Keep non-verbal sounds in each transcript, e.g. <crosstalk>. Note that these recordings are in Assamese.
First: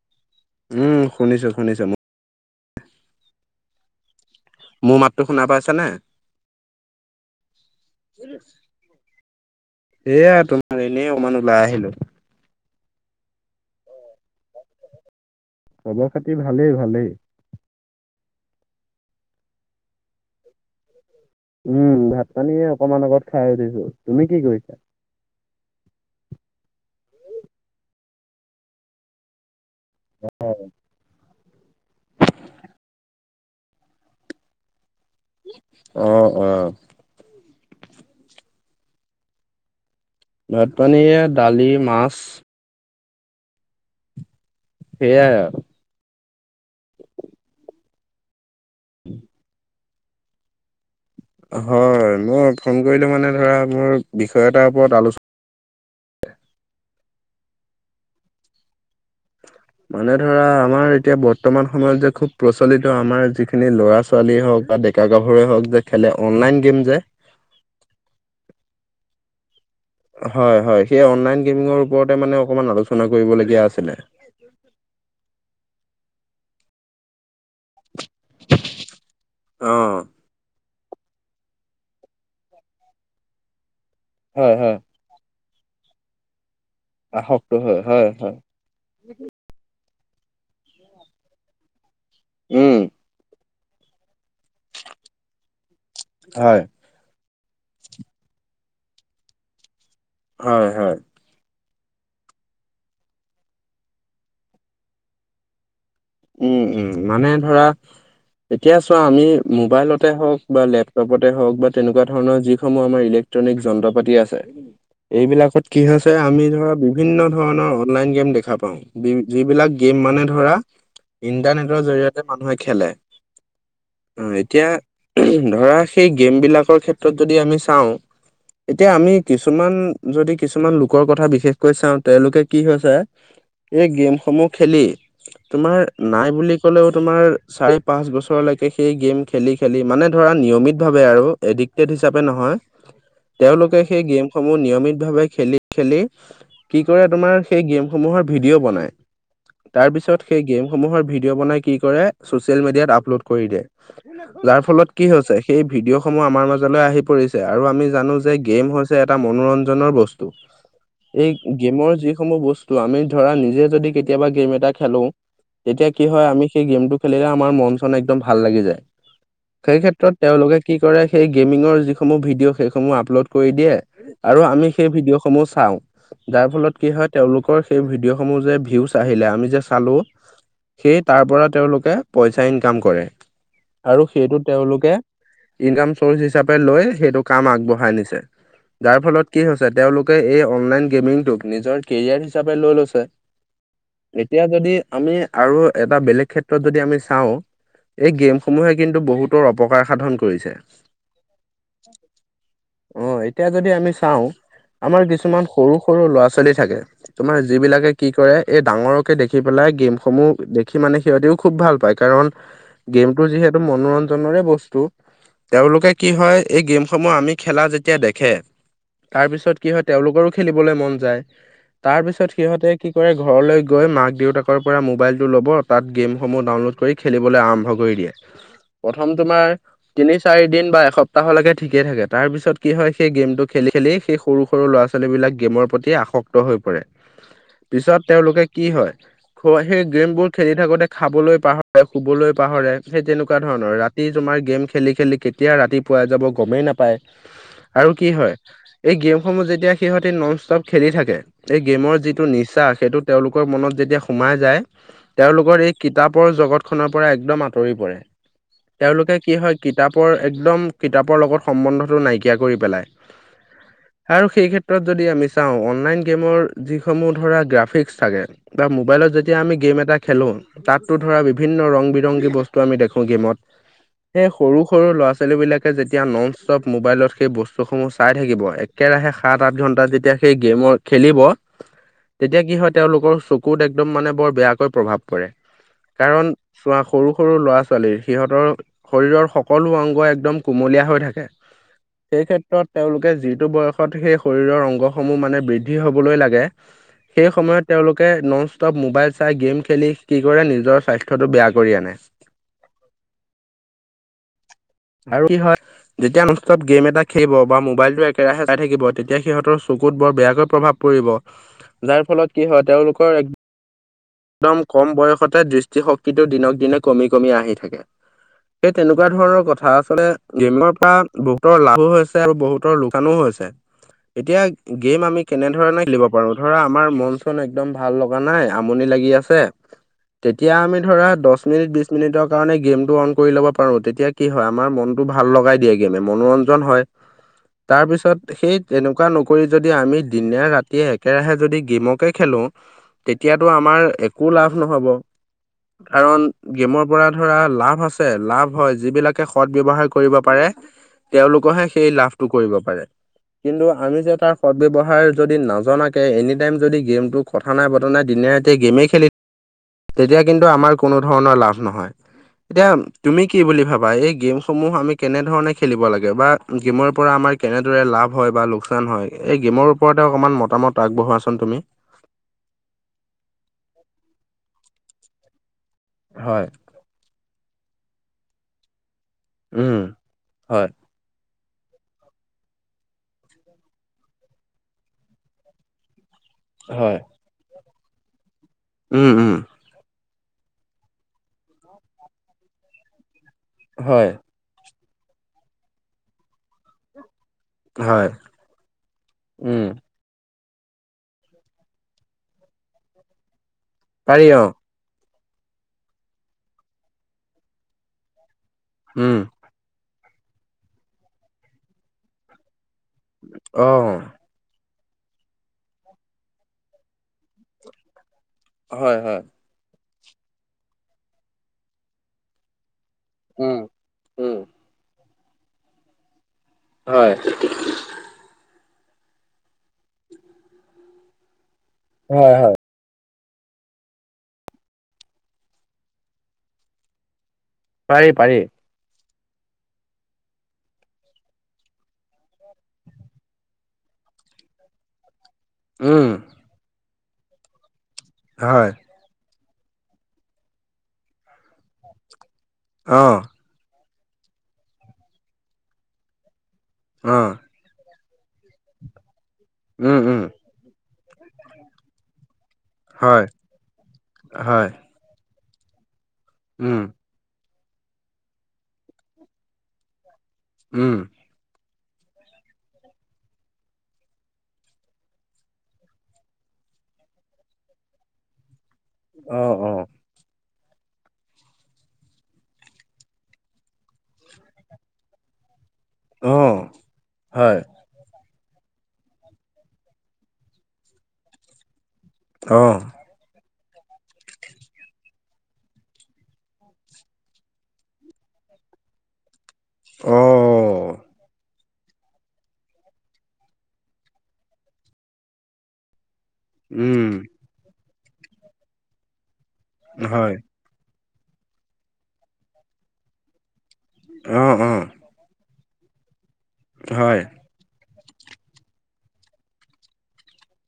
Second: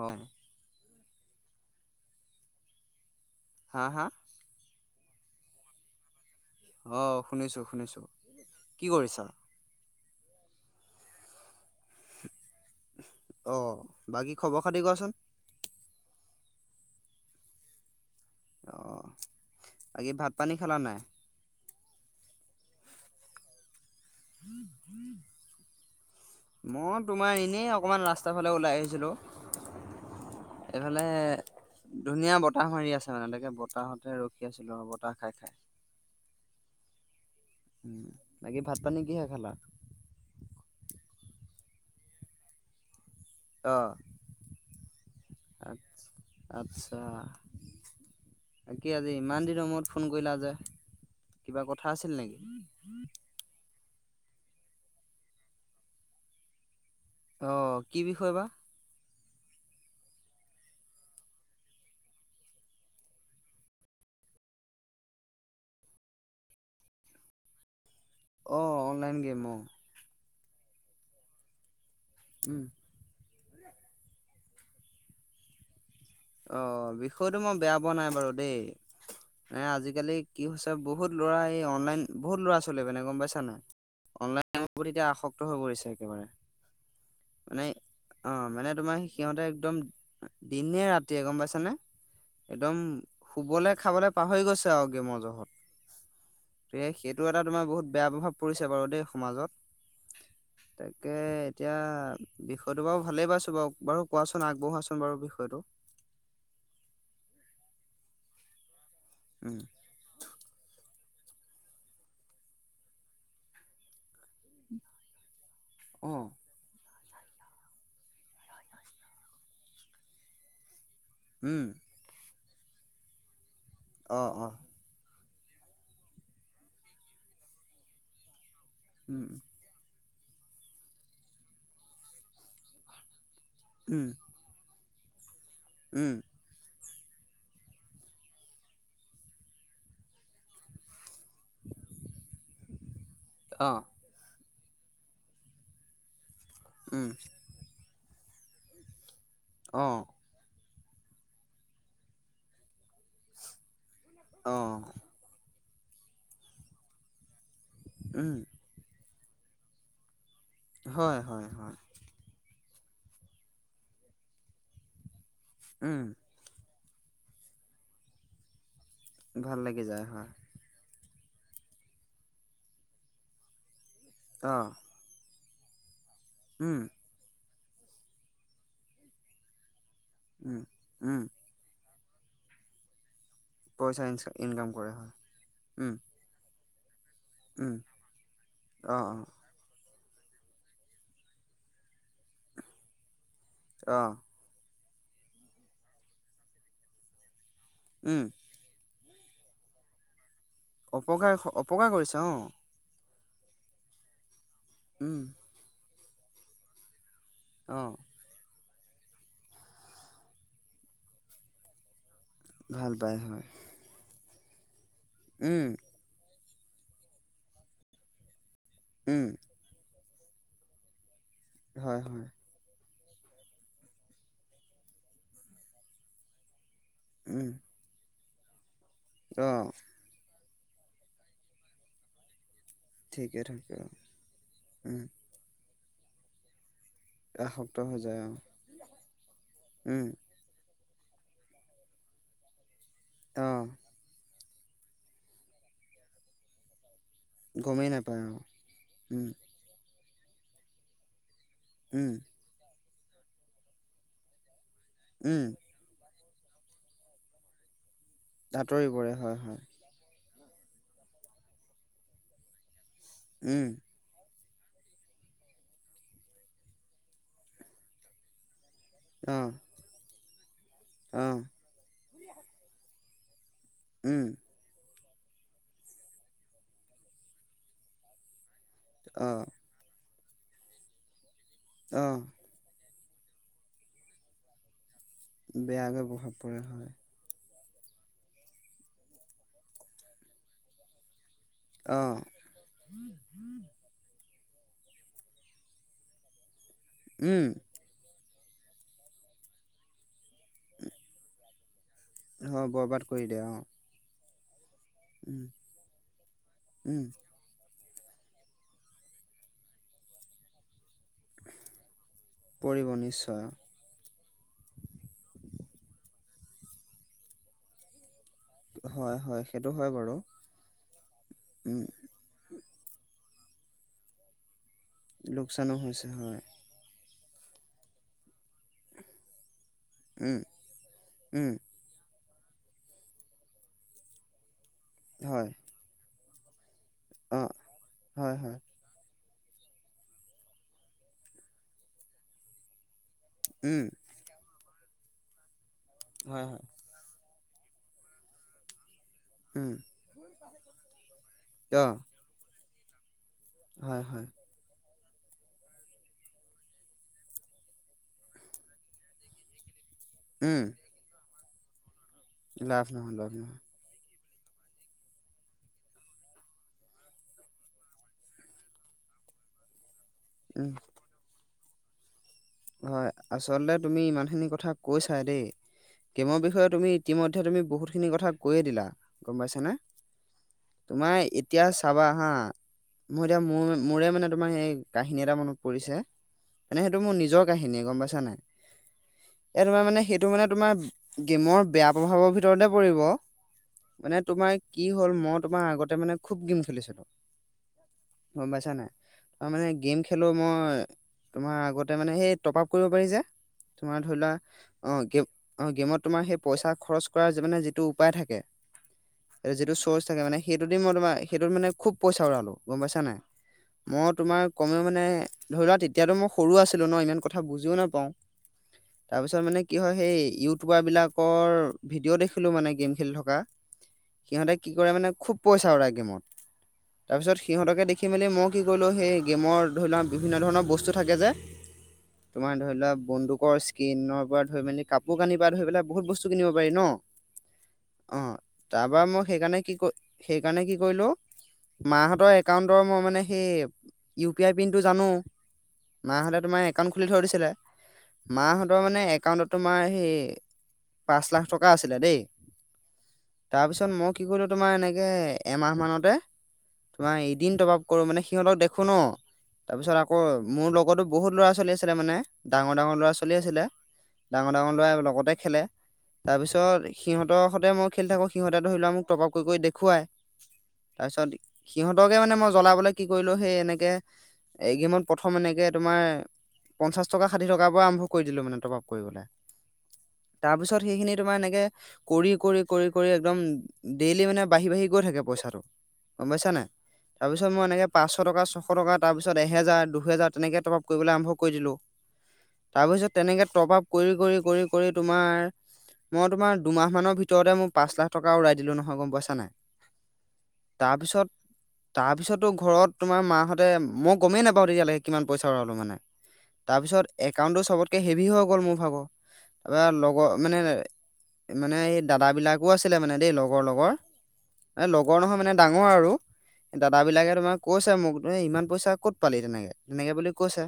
অ। উম, শুনিছো শুনিছো ম- হা হা? মোৰ মাতটো শুনা পাইছা নে? অ শুনিছো শুনিছো। কি কৰিছা? এইয়া তোমাৰ এনেই অকনমান ওলাই আহিলো। অ বাকী খবৰ খাতি ক চোন। খবৰ খাতি ভালেই ভালেই। অঁ, বাকী ভাত পানী খালা নাই? উম, ভাত পানী অকমান আগত খাই সুধিছো, তুমি কি কৰিছা? মই তোমাৰ এনেই অকণমান ৰাস্তাৰ ফালে ওলাই আহিছিলোঁ। এইফালে - ধুনীয়া বতাহ মাৰি আছে মানে তাকে বতাহতে ৰখি আছিলো আৰু বতাহ খাই খাই। অ অ। উম, বাকি ভাত পানী কিহে খালা? ভাত পানী এইয়া দালি মাছ। অঁ। সেয়াই আও। আচ আচ্ছা, বাকী আজি ইমান দিনৰ মূৰত - ফোন কৰিলা যে? কিবা কথা আছিল হয় নেকি মই ফোন কৰিলো মানে ধৰা মোৰ বিষয় এটাৰ ওপৰত আলোচনা - অঁ কি বিষয় বা? মানে ধৰা আমাৰ এতিয়া বৰ্তমান সময়ত যে খুব প্ৰচলিত আমাৰ যিখিনি ল'ৰা ছোৱালী হওক বা ডেকা - ডেকা-গাভৰুৱে হওক যে খেলে অনলাইন গেম যে - অ অনলাইন গেম অ - হয় হয়, সেই অনলাইন গেমিঙৰ ওপৰতে মানে উম অকমান আলোচনা কৰিবলগীয়া আছিলে। অ বিষয়টো মই বেয়া পোৱা নাই বাৰু দেই, এ অ আজিকালি - কি হৈছে বহুত ল'ৰা এই অনলাইন বহুত ল'ৰা ছোৱালী মানে গম পাইছা নাই? অনলাইনৰ হয় গেমৰ হয় প্ৰতি এতিয়া আসক্ত হৈ পৰিছে একেবাৰে। আসক্ত মানে হয় হয় অ হয় মানে তোমাৰ সি- সিহঁতে একদম দিনে ৰাতিয়ে গম পাইছা নে, একদম উম - শুবলে খাবলে পাহৰি গৈছে আও গেমৰ জহত। হয় সেয়াই সেইটো এটা তোমাৰ বহুত বেয়া প্ৰভাৱ পৰিছে বাৰু দেই সমাজত হয় হয় তাকে এতিয়া বিষয়টো বাও ভালেই পাইছো বাৰু বাৰু কোৱাচোন আগবঢ়োৱাচোন বাৰু বিষয়টো উম উম মানে ধৰা এতিয়া চোৱা আমি উম মোবাইলতে হওক বা লেপ টপতে হওক বা তেনেকুৱা ধৰণৰ যিসমূহ আমাৰ ইলেক্ট্ৰনিক যন্ত্ৰ পাতি আছে এইবিলাকত কি হৈছে অ আমি ধৰা বি বিভিন্ন ধৰণৰ অনলাইন গেম দেখা পাওঁ বি যিবিলাক গেম মানে ধৰা উম ইণ্টাৰনেটৰ জৰিয়তে মানুহে খেলে অ আহ অ এতিয়া ধৰা সেই গেমবিলাকৰ ক্ষেত্ৰত যদি আমি চাওঁ এতিয়া আমি উম কিছুমান যদি কিছুমান লোকৰ কথা বিশেষকৈ চাওঁ তেওঁলোকে কি হৈছে এই উম গেমসমূহ খেলি তোমাৰ উম নাই বুলি হলেও তোমাৰ চাৰি পাঁচ বছৰলৈকে সেই গেম খেলি খেলি মানে ধাৰা নিয়মীয় ভাৱে আৰু এডিক্টেত হিচাপে নহয় অ তেওঁলোকে সেই গেম সমূহ নিয়মিত ভাৱে খেলি খেলি কি কৰে উম তোমাৰ সেই গেমসমূহৰ ভিডিঅ' বনাই অ তাৰ পিছত সেই গেমসমূহৰ ভিডিঅ' বনাই কি কৰে চ'চিয়েল মিডিয়াত আপলোড কৰি দিয়ে অ যাৰ ফলত কি হৈছে সেই ভিডিঅ' সমূহ আমাৰ মাজলৈ আহি পৰিছে আৰু আমি জানো উম যে গেম হৈছে এটা মনোৰঞ্জন বস্তু হয় এই হয় হয় গেমৰ যি সমূহ বস্তু আমি ধৰা নিজে যদি কেতিয়াবা গেম এটা খেলো তেতিয়া উম কি হয় আমি সেই গেমটো খেলিলে আমাৰ মন চন একদম ভাল লাগি যায় ভাল সেই লাগি যায় ক্ষেত্ৰত হয় তেওঁলোকে কি কৰে সেই গেমিঙৰ যিসমূহ ভিডিঅ' সেইসমূহ আপলোড কৰি দিয়ে আৰু অ আমি সেই ভিডিঅ' সমূহ চাওঁ যাৰ ফলত উম কি হয় তেওঁলোকৰ সেই ভিডিঅ' সমূহ যে ভিউচ আহিলে আমি যে চালো উম সেয়ে উম তাৰ পৰা তেওঁলোকে পইচা ইনকাম কৰে পইচা আৰু ইন সেইটোত ইনকাম কৰে তেওঁলোকে হয় ইনকাম উম চৰ্চ হি হিচাপে লৈ সেইটো কাম উম আগবঢ়াই নিছে অ যাৰ অ ফলত কি হৈছে তেওঁলোক কে এই অনলাইন গেমিংটোক নিজৰ কেৰিয়াৰ হিচাপে লৈ লৈছে অ এতিয়া যদি আমি আৰু এটা বেলেগ ক্ষেত্ৰত যদি আমি চাওঁ এই উম গেম সমূহে কিন্তু বহুতৰ অপকাৰ সাধন কৰিছে অপকাৰ অপকাৰ কৰিছে অ অ এতিয়া যদি আমি চাওঁ আমাৰ উম কিছুমান সৰু সৰু ল'ৰা ছোৱালী থাকে তোমাৰ যি অ বিলাকে কি কৰে এই ডাঙৰকে দেখি পেলাই গেম সমূহ দেখি মানে সিহঁতিও খুব ভাল পায় কাৰণ ভাল পাই গেমটো হয় যিহেতু মনোৰঞ্জৰে বস্তু উম তেওঁলোকে কি হয় এই গেমসমূহ আমি খেলা যেতিয়া দেখে উম তাৰপিছত কি হয় তেওঁলোকৰো খেলিবলৈ মন যায় হয় তাৰ হয় পিছত সিহঁতে কি কৰে ঘৰলৈ গৈ মাক দেউতাকৰ পৰা মোবাইলটো ল'ব তাত গেমসমূহ ডাউনলোড কৰি খেলিবলৈ উম আৰম্ভ কৰি দিয়ে প্ৰথম অ তোমাৰ তিনি চাৰি দিন বা এসপ্তাহলৈকে ঠিকেই থাকে তাৰপিছত কি হয় সেই ঠিকে গেমটো খেলি থাকে অ খেলি সেই সৰু সৰু ল'ৰা উম ছোৱালী বিলাক গেমৰ প্ৰতি আসক্ত হৈ পৰে আসক্ত হৈ পিছত যায় অ তেওঁলোকে কি হয় খ সেই উম গেমবোৰ খেলি থাকোতে খাবলৈ পাহৰে শুবলৈ পাহৰে সেই তেনেকুৱা অ ধৰণৰ ৰাতি তোমাৰ গেম খেলি খেলি কেতিয়া ৰাতি পুৱাই যাব গমেই নাপায় গমেই আৰু কি নাপায় অ হয় এই উম গেমসমূহ যেতিয়া সিহঁতি নন ষ্টপ খেলি থাকে এই গেমৰ উম যিটো নিচা সেইটো তেওঁলোকৰ মনত যেতিয়া সোমাই যায় উম তেওঁলোকৰ এই কিতাপৰ জগত খনৰ পৰা একদম আঁতৰি পৰে তেওঁলোকে কি হয় কিতাপৰ একদম কিতাপৰ লগত সম্বন্ধটো নাইকিয়া কৰি পেলাই। উম আৰু সেই ক্ষেত্ৰত যদি আমি চাওঁ অনলাইন গেমৰ যিসমূহ ধৰা গ্ৰাফিক্স থাকে বা মোবাইলত অ যেতিয়া আমি গেম এটা খেলো, তাতো ধৰা অ বিভিন্ন ৰং বিৰংগী বস্তু আমি দেখো গেমত। উম সেই সৰু সৰু ল'ৰা ছোৱালী বিলাকে যেতিয়া নন ষ্টপ মোবাইলত সেই বস্তুসমূহ চাই থাকিব এক- কেৰাহে অ সাত, আঠ ঘন্টা যেতিয়া সেই গেমৰ খেলিব অ তেতিয়া কি হয় তেওঁলোকৰ কুত একদম মানে বৰ বেয়াকৈ প্ৰভাৱ পৰে বেয়াকৈ কাৰণ প্ৰভাৱ পৰে চোৱা হয় সৰু সৰু ল'ৰা-ছোৱালীৰ সিহঁতৰ শৰীৰৰ সকলো অংগ একদম কুমলীয়া হৈ থাকে, অ', সেই ক্ষেত্- ত্ৰত তেওঁলোকে যিটো বয়সত সেই শৰীৰৰ অংগসমূহ মানে বৃদ্ধি হ'বলৈ লাগে, সেই উম, সময়ত তেওঁলোকে নন ষ্টপ মোবাইল চাই গেম খেলি কি কৰে নিজৰ স্বাস্থ্যটো বেয়া কৰি আনে অ' বৰবাদ কৰি দিয়ে অ। আৰু কি উম, হয় যেতিয়া নন ষ্টপ গেম এটা উম, খেলিব বা মোবাইলটো একেৰাহে চাই থাকিব তেতিয়া সিহঁতৰ চকুত বৰ বেয়াকৈ প্ৰভাৱ পৰিব। যাৰ ফলত কি হয় পৰিব তেওঁলোকৰ এক নিশ্চয় একদম কম বয়সতে দৃষ্টিশক্তিটো দিনক দিনে কমি কমি আহি থাকে। সেই তেনেকুৱা হয়, ধৰণৰ হয় কথা সেইটো হয় আচলতে বাৰু গেমৰ পৰা বহুতৰ উম, লাভো হৈ- ছে আৰু বহুতৰ লোকচানো হৈছে এতিয়া গেম আমি লোকচানো কেনেধৰণে খেলিব হৈছে পাৰো হয়, ধৰা আমাৰ মন চন একদম ভাল লগা নাই আমনি লাগি গি আছে উম, তেতিয়া আমি ধৰা দহ উম, মিনিট বিছ মিনিটৰ কাৰণে গেমটো অন কৰি ল'ব পাৰোঁ তেতিয়া কি হয় আমাৰ মনটো ভাল হয়, লগাই দিয়ে গেমে মনোৰঞ্জন হয় অ', হয়, তাৰপিছত সেই হয়, তেনেকুৱা নকৰি যদি আমি দিনে ৰাতিয়ে একেৰাহে যদি গেমকে খেলো, তেতিয়াতো আমাৰ উম, একো লাভ নহ'ব কাৰণ হয়, হয়, গেমৰ পৰা ধৰা লাভ আছে, লাভ হয় যিবিলাক- কে উম, সৎব্যৱহাৰ কৰিব পাৰে তেওঁলোকৰহে সেই অ', লাভটো কৰিব পাৰে। কিন্তু আমি হয়, যে হয়, তাৰ সৎ ব্যৱহাৰ যদি নজনাকে এনি টাইম যদি গেমটো কথা নাই বতৰা নাই দিনে ৰতিয়ে গেমেই খেলি তেতিয়া কিন্তু উম, আমাৰ কোনো ধৰণৰ লাভ নহয়। এতিয়া লাভ নহয়, তুমি লাভ কি নহয়, বুলি ভা- বা এই গেম সমূহ আমি কেনে ধৰণে খেলিব লাগে বা গেমৰ পৰা আমাৰ কেনেদৰে লাভ হয় বা লোকচান হয় এই গেমৰ ওপৰতে অকণমান উম, মতামত আগবঢ়োৱাচোন তুমি। হয় আচলতে তুমি ইমান খিনি কথা কৈছাই দেই গেমৰ হয়, বিষয়ে তুমি ইতিমধ্যে তুমি বহুতখিনি কথা কৈয়ে দিলা গম পাইছানে। উম, হয়, তোমাৰ এতিয়া চাবা হা মোৰ এতিয়া মোৰ মোৰে মানে তোমাৰ হেই কাহিনী এটা মনত পৰিছে। মানে হয়, সেইটো মোৰ নিজৰ কাহিনীয়ে গম পাইছা নাই। উম উম এ তোমাৰ মানে সেইটো মানে তোমাৰ গেমৰ বেয়া প্ৰভাৱৰ ভিতৰতে পৰিব। হয়, মানে তোমাৰ কি হ'ল মই তোমাৰ আগতে মানে খুব গেম খেলিছিলোঁ হয়, গম পাইছা নাই অ উম, মানে গেম খেলো মই তোমাৰ আগতে মানে সেই টপ আপ কৰিব পাৰি যে তোমাৰ ধৰি পাৰি লোৱা অ', অ' গেম অ' গেমত তোমাৰ সেই পইচা খৰচ কৰাৰ মানে যিটো উপায় থাকে উম এ যিটো চৰ্চ থাকে মে সেইটো দি মই তোাৰ সেইটোত মান খুব পইচা উৰালো গম পাই অ', মই তোমাৰ কমে মানে ধৰি লোৱা তেতিয়ো মই সৰু আছিলো ন ইমান কথা বুজিও নাপাও হয়, তাৰ হয়, পিছত মানে কি হয় সেই ইউটিউবাৰ বিলাকৰ ভিডিঅ' দেখিলোঁ মানে গেম খেলি থকা উম, উম, সিহতে কি কৰে মানে খুব পইচা উৰা গেমত হয়। তাৰপিছত সিহঁতকে দেখি সেই মেলি মই কি কৰিলোঁ সেই গেমৰ ধৰি লোৱা বিভিন্ন ধৰণৰ বস্তু থাকে যে হয়, হয়। তোমাৰ ধৰি লোৱা বন্দুকৰ কিন পৰা ধৰি মেলি কাপোৰ কানিৰ পৰা ধৰি পেলাই বহুত বস্তু কিনিব পাৰি ন পাৰি অ পাৰি। তাৰপৰা মই সেইকাৰণে কি কৰি সেইকাৰণে কি কৰিলো মাহঁতৰ একাউণ্টৰ মই মানে সেই ইউ পি আই পিনটো জানো উম মাহঁতে তোমাৰ একাউণ্ট খুলি থৈ দিছিলে হয় মাহঁতৰ মানে একাউণ্টত তোমাৰ সেই পাঁচ লাখ টকা আছিলে দেই অ' তাৰপিছত মই কি কৰিলো তোমাৰ এনেকে এমাহ মানতে তোমাৰ অ এদিন তপ কৰো মানে সিহঁতক দেখো ন তাৰ পিছত উম আকৌ উম মোৰ লগতো বহুত ল'ৰা ছোৱালী আছিলে মানে ডাঙৰ ডাঙৰ ল'ৰা হয় চলি আছিলে ডাঙৰ হয় ডাঙৰ ল'ৰাই লগতে খেলে উম তাৰপিছত সিহঁতৰ সৈতে মই খেলি থাকোঁ সিহঁতে ধৰি লোৱা মোক টপ আপ কৰি দেখুৱায় উম তাৰপিছত সিহঁতকে মানে মই জ্বলাবলে কি কৰিলো সেই এনেকে এই প্ৰথম এনেকে তোমাৰ পঞ্চাশ টকা ষাঠি টকাৰ পৰা আৰম্ভ কৰি দিলো মানে টপাপ কৰিবলৈ অ অ তাৰপিছত সেইখিনি তোমাৰ এনেকে কৰি কৰি কৰি কৰি একদম ডেইলি মানে বাঢ়ি বাঢ়ি গৈ থাকে পইচাটো গম অ পাইছা নে তাৰপিছত হয় মই এনেকে পাঁচশ টকা ছশ টকা তাৰ পিছত এহেজাৰ দুহেজাৰ তেনেকে টপ আপ কৰিবলৈ আৰম্ভ কৰি দিলোঁ অ তাৰপিছত তেনেকে টপ আপ কৰি কৰি কৰি কৰি তোমাৰ মই তোমাৰ দুমাহ মানৰ ভিতৰতে মোৰ পাঁচ লাখ টকা ওৰাই দিলোঁ নহয় গম পইছা নাই অ তাৰপিছত তাৰপিছতো ঘৰত তোমাৰ মাহঁতে মই গমেই নাপাওঁ তেতিয়ালৈকে কিমান পইচা উৰালো মানে তাৰপিছত উম একাউণ্টটো চবতকে হেভি হৈ গ'ল মোৰ ভাগৰ তাৰপা লগৰ হয় মানে মানে এই দাদা বিলাকো আছিলে মানে দেই লগৰ লগৰ এ অ অ লগৰ লগৰ নহয় মানে ডাঙৰ আৰু হয় দাদাবিলাকে তোমাক কৈছে মোক এই ইমান পইচা ক'ত পালি তেনেকে তেনেকে বুলি কৈছে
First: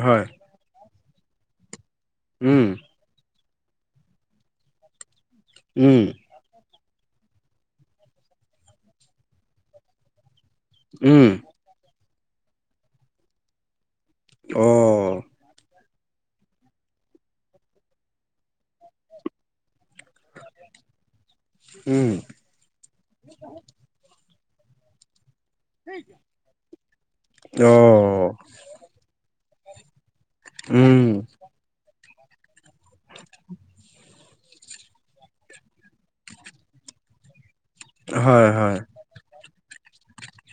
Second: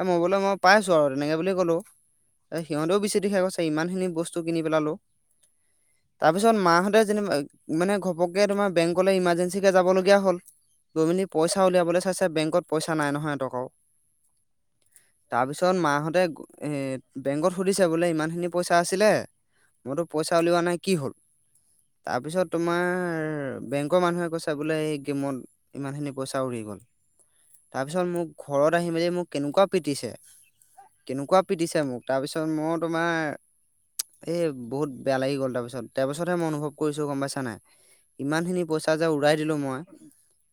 এ মই হয় বোলে মই পাই আছো আৰু তেনেকে বুলি কলো এ উম সিহতেও বেছি দিখা গৈছে ইমান খিনি বস্তু কিনি পেলা লো উম তাৰপিছত মাহঁতে যেন মানে ঘপককে তোমাৰ বেংকলৈ ইমাৰ্জেঞ্চিকে যাবলগীয়া হ'ল গৈমিনী উম পইচা উলিয়াবলৈ চাইছে বেংকত পইচা নাই নহয় এতকাও অ তাৰপিছত মাহঁতে বেংকত সুধিছে বোলে ইমানখিনি পইচা আছিলে মইতো পইচা উলিওৱা নাই কি হ'ল উম তাৰপিছত তোমাৰ বেংকৰ মানুহে কৈছে বোলে এই গেমত ইমানখিনি পইচা উৰি গ'ল অ তাৰপিছত মোক ঘৰত আহি মেলি মোক কেনেকুৱা পিটিছে উম কেনেকুৱা পিটিছে মোক তাৰপিছত মই তোমাৰ এ বহুত বেয়া লাগি গ'ল তাৰপিছত তাৰ পিছতহে মই অনুভৱ কৰিছো গম পাইছা নাই ইমান হয় খিনি হয় পইচা যে উৰাই দিলো মই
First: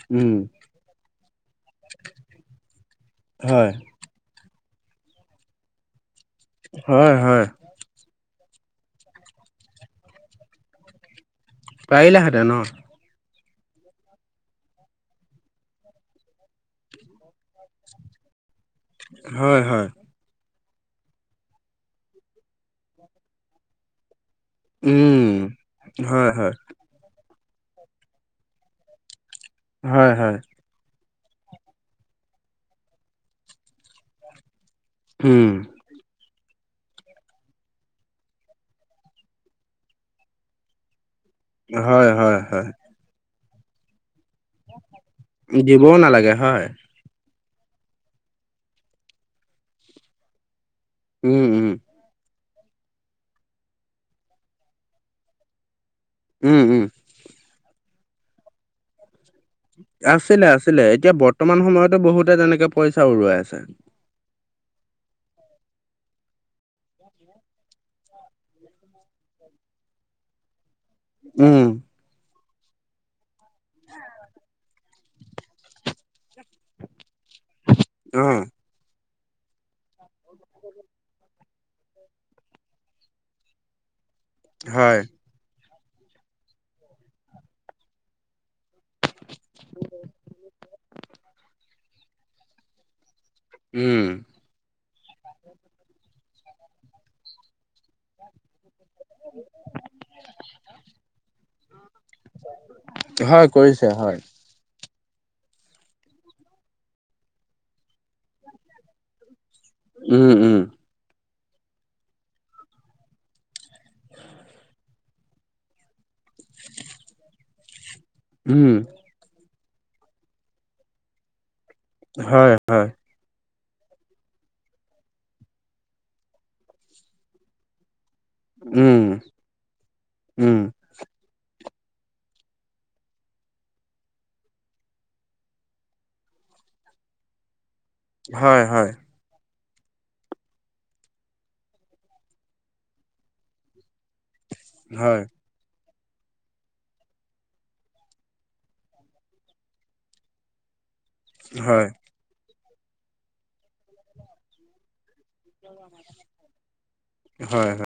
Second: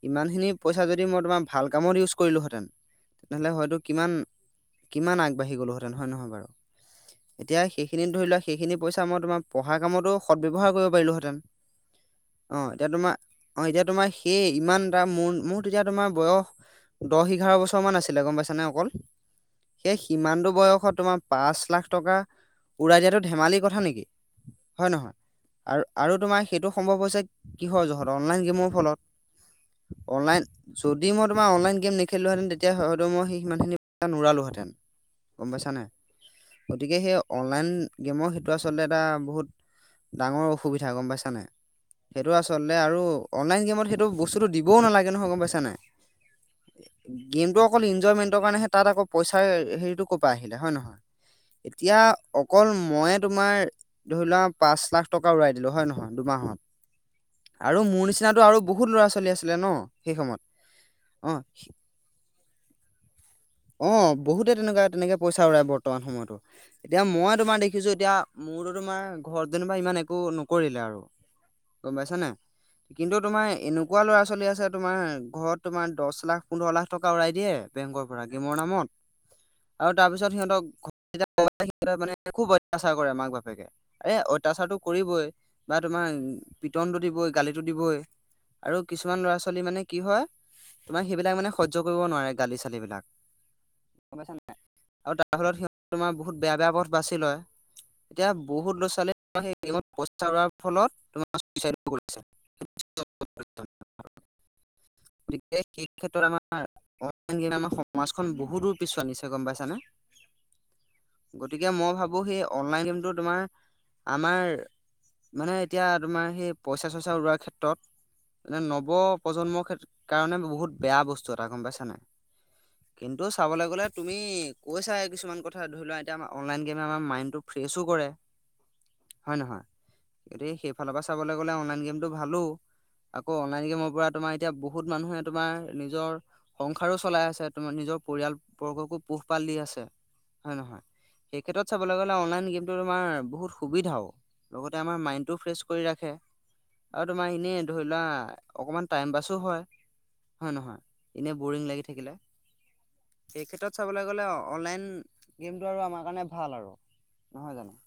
ইমান উম খিনি পইচা যদি মই তোমাৰ ভাল কামত ইউজ কৰিলো হেঁতেন, তেনেহলে হয় কিমান কিমান আগবাঢ়ি গ'লো হেঁতেন, হয় নহয় বাৰু? হয় হয় এতিয়া সেই এইখিনি ধৰি লোৱা সেইখিনি পইচা মই তোমাৰ পঢ়াৰ কামতো সদব্যৱহাৰ কৰিব পাৰিলো হেতেন। পাৰিলাহেঁতেন অঁ অ এতিয়া তোমাৰ অ এতিয়া তোমাৰ সেই ইমান তাৰ মোৰ মোৰ তেতিয়া তোমাৰ বয়স দহ এঘাৰ বছৰ মান আছিলে গম পাইছে <unintelligible> অকল হয় হয়। ইমানটো বয়সত তোমাৰ পাঁচ লাখ টকা উৰাই দিয়াটো ধেমালিৰ কথা নেকি। হয় নহয়? উম আৰু আৰু হয় তোমাৰ হয় সেইটো সম্ভৱ হৈছে কিহৰ জহত? অনলাইন গেমৰ ফলত হয় হয় অনলাইন যদি মই তোমাৰ অনলাইন গেম নেখেলিলো হেঁতেন, তেতিয়া হয়তো মই সেই সিমানখিনি পইছা নোৰালো হেঁতেন। গম উম পাইছা নাই? গতিকে সেই অনলাইন গেমৰ সেইটো আচলতে এটা বহুত ডাঙৰ অসুবিধা গম পাইছা নাই? হয় সেইটো হয় হয় আচলতে আৰু অনলাইন গেমত সেইটো বস্তুটো দিবও নালাগে নহয়, গম পাইছা নাই? দিবও নালাগে হয়, গেমটো অকল ইনজয়মেণ্ট কাৰণেহে তাত আকৌ পইচাৰ হেৰিটো ক'ৰ পৰা আহিলে, হয় নহয়? উম, উম, এতিয়া অকল ময়ে তোমাৰ ধৰি লোৱা পাঁচ লাখ টকা উৰাই দিলো, হয় নহয়? দুমাহত। উম, উম। আৰু মোৰ নিচিনাতো আৰু বহুত ল'ৰা ছোৱালী আছে। আছিলে আছিলে এতিয়া বৰ্তমান সময়তো বহুতে তেনেকে পইচা উৰুৱাই আছে। অঁ বহুতে তেনেকুৱা তেনেকে পইচা উৰায় বৰ্তমান সময়তো। এতিয়া মই তোমাৰ দেখিছো এতিয়া মোৰতো তোমাৰ ঘৰত যেনিবা ইমান একো নকৰিলে আৰু। উম। গম পাইছা নাই? কিন্তু তোমাৰ এনেকুৱা ল'ৰা ছোৱালী আছে তোমাৰ ঘৰত তোমাৰ দছ লাখ, পোন্ধৰ লাখ টকা উৰাই দিয়ে বেংকৰ পৰা অ', গেমৰ নামত। আৰু তাৰ পিছত সিহঁতক ঘ <unintelligible> সহঁতে মানে খুব অত্যাচাৰ কৰে মাক বাপেকে, এ অ অত্যাচাৰটো হয়, কৰিবই বা তোমাৰ পিটনটো দিবই গালিটো দিবই। আৰু কিছুমান ল'ৰা ছোৱালী মানে কি হয়, তোমাৰ সেইবিলাক মানে সহ্য কৰিব নোৱাৰে গালি চালিবিলাক। উম, গম পইছা নে নাই? আৰু তাৰ ফলত সিহঁতে তোমাৰ বহুত বেয়া বেয়া পথ বাছি লয়, এতিয়া বহুত ল'ৰা ছোৱালীয়ে তোমাৰ সেই গেমত পইচা উৰুৱাৰ ফলত তোমাৰ ছুইচাইডো কৰিছে। হয় কৰিছে হয়। গতিকে সেই ক্ষেত্ৰত আমাৰ আনকি আমাৰ সমাজখন বহু দূৰ পিছুৱাই নিছে, গম পাইছানে? উম উম। গতিকে মই ভাবোঁ সেই অনলাইন গেমটো তোমাৰ আমাৰ মানে এতিয়া তোমাৰ সেই পইচা চৈছা উৰোৱাৰ ক্ষেত্ৰত উম, নৱ প্ৰজন্মৰ খে কাৰণে বহুত বেয়া বস্তু এটা, গম পাইছা নাই? হয় হয়। কিন্তু চাবলে গ'লে তুমি কৈছা কিছুমান কথা ধৰি লোৱা এতিয়া আমাৰ অনলাইন গেমে আমাৰ মাইণ্ডটো ফ্ৰেছো কৰে। উম। হয় নহয়? উম, গতিকে সেইফালৰ পৰা চাবলে গ'লে অনলাইন গেমটো ভালো। আকৌ অনলাইন গেমৰ পৰা তোমাৰ এতিয়া বহুত মানুহে তোমাৰ নিজৰ সংসাৰো চলাই আছে তোমাৰ নিজৰ পৰিয়াল হয়, হয়, বৰ্গকো পোহপাল দি আছে, হয় নহয়? সেই ক্ষেত্ৰত চাবলে গ'লে অনলাইন গেমটো তোমাৰ বহুত সুবিধাও। লগতে আমাৰ হয়, মাইণ্ডটো ফ্ৰেছ কৰি ৰাখে আৰু তোমাৰ এনেই ধৰি লোৱা অকমান টাইম পাছো হয় হয়ে নহয় এনে বৰিং লাগি হয়, থাকিলে এই ক্ষেত্ৰত চাবলৈ গ'লে অনলাইন গেমটো আৰু আমাৰ কাৰণে ভাল আৰু নহয় হয়, জানো হয়।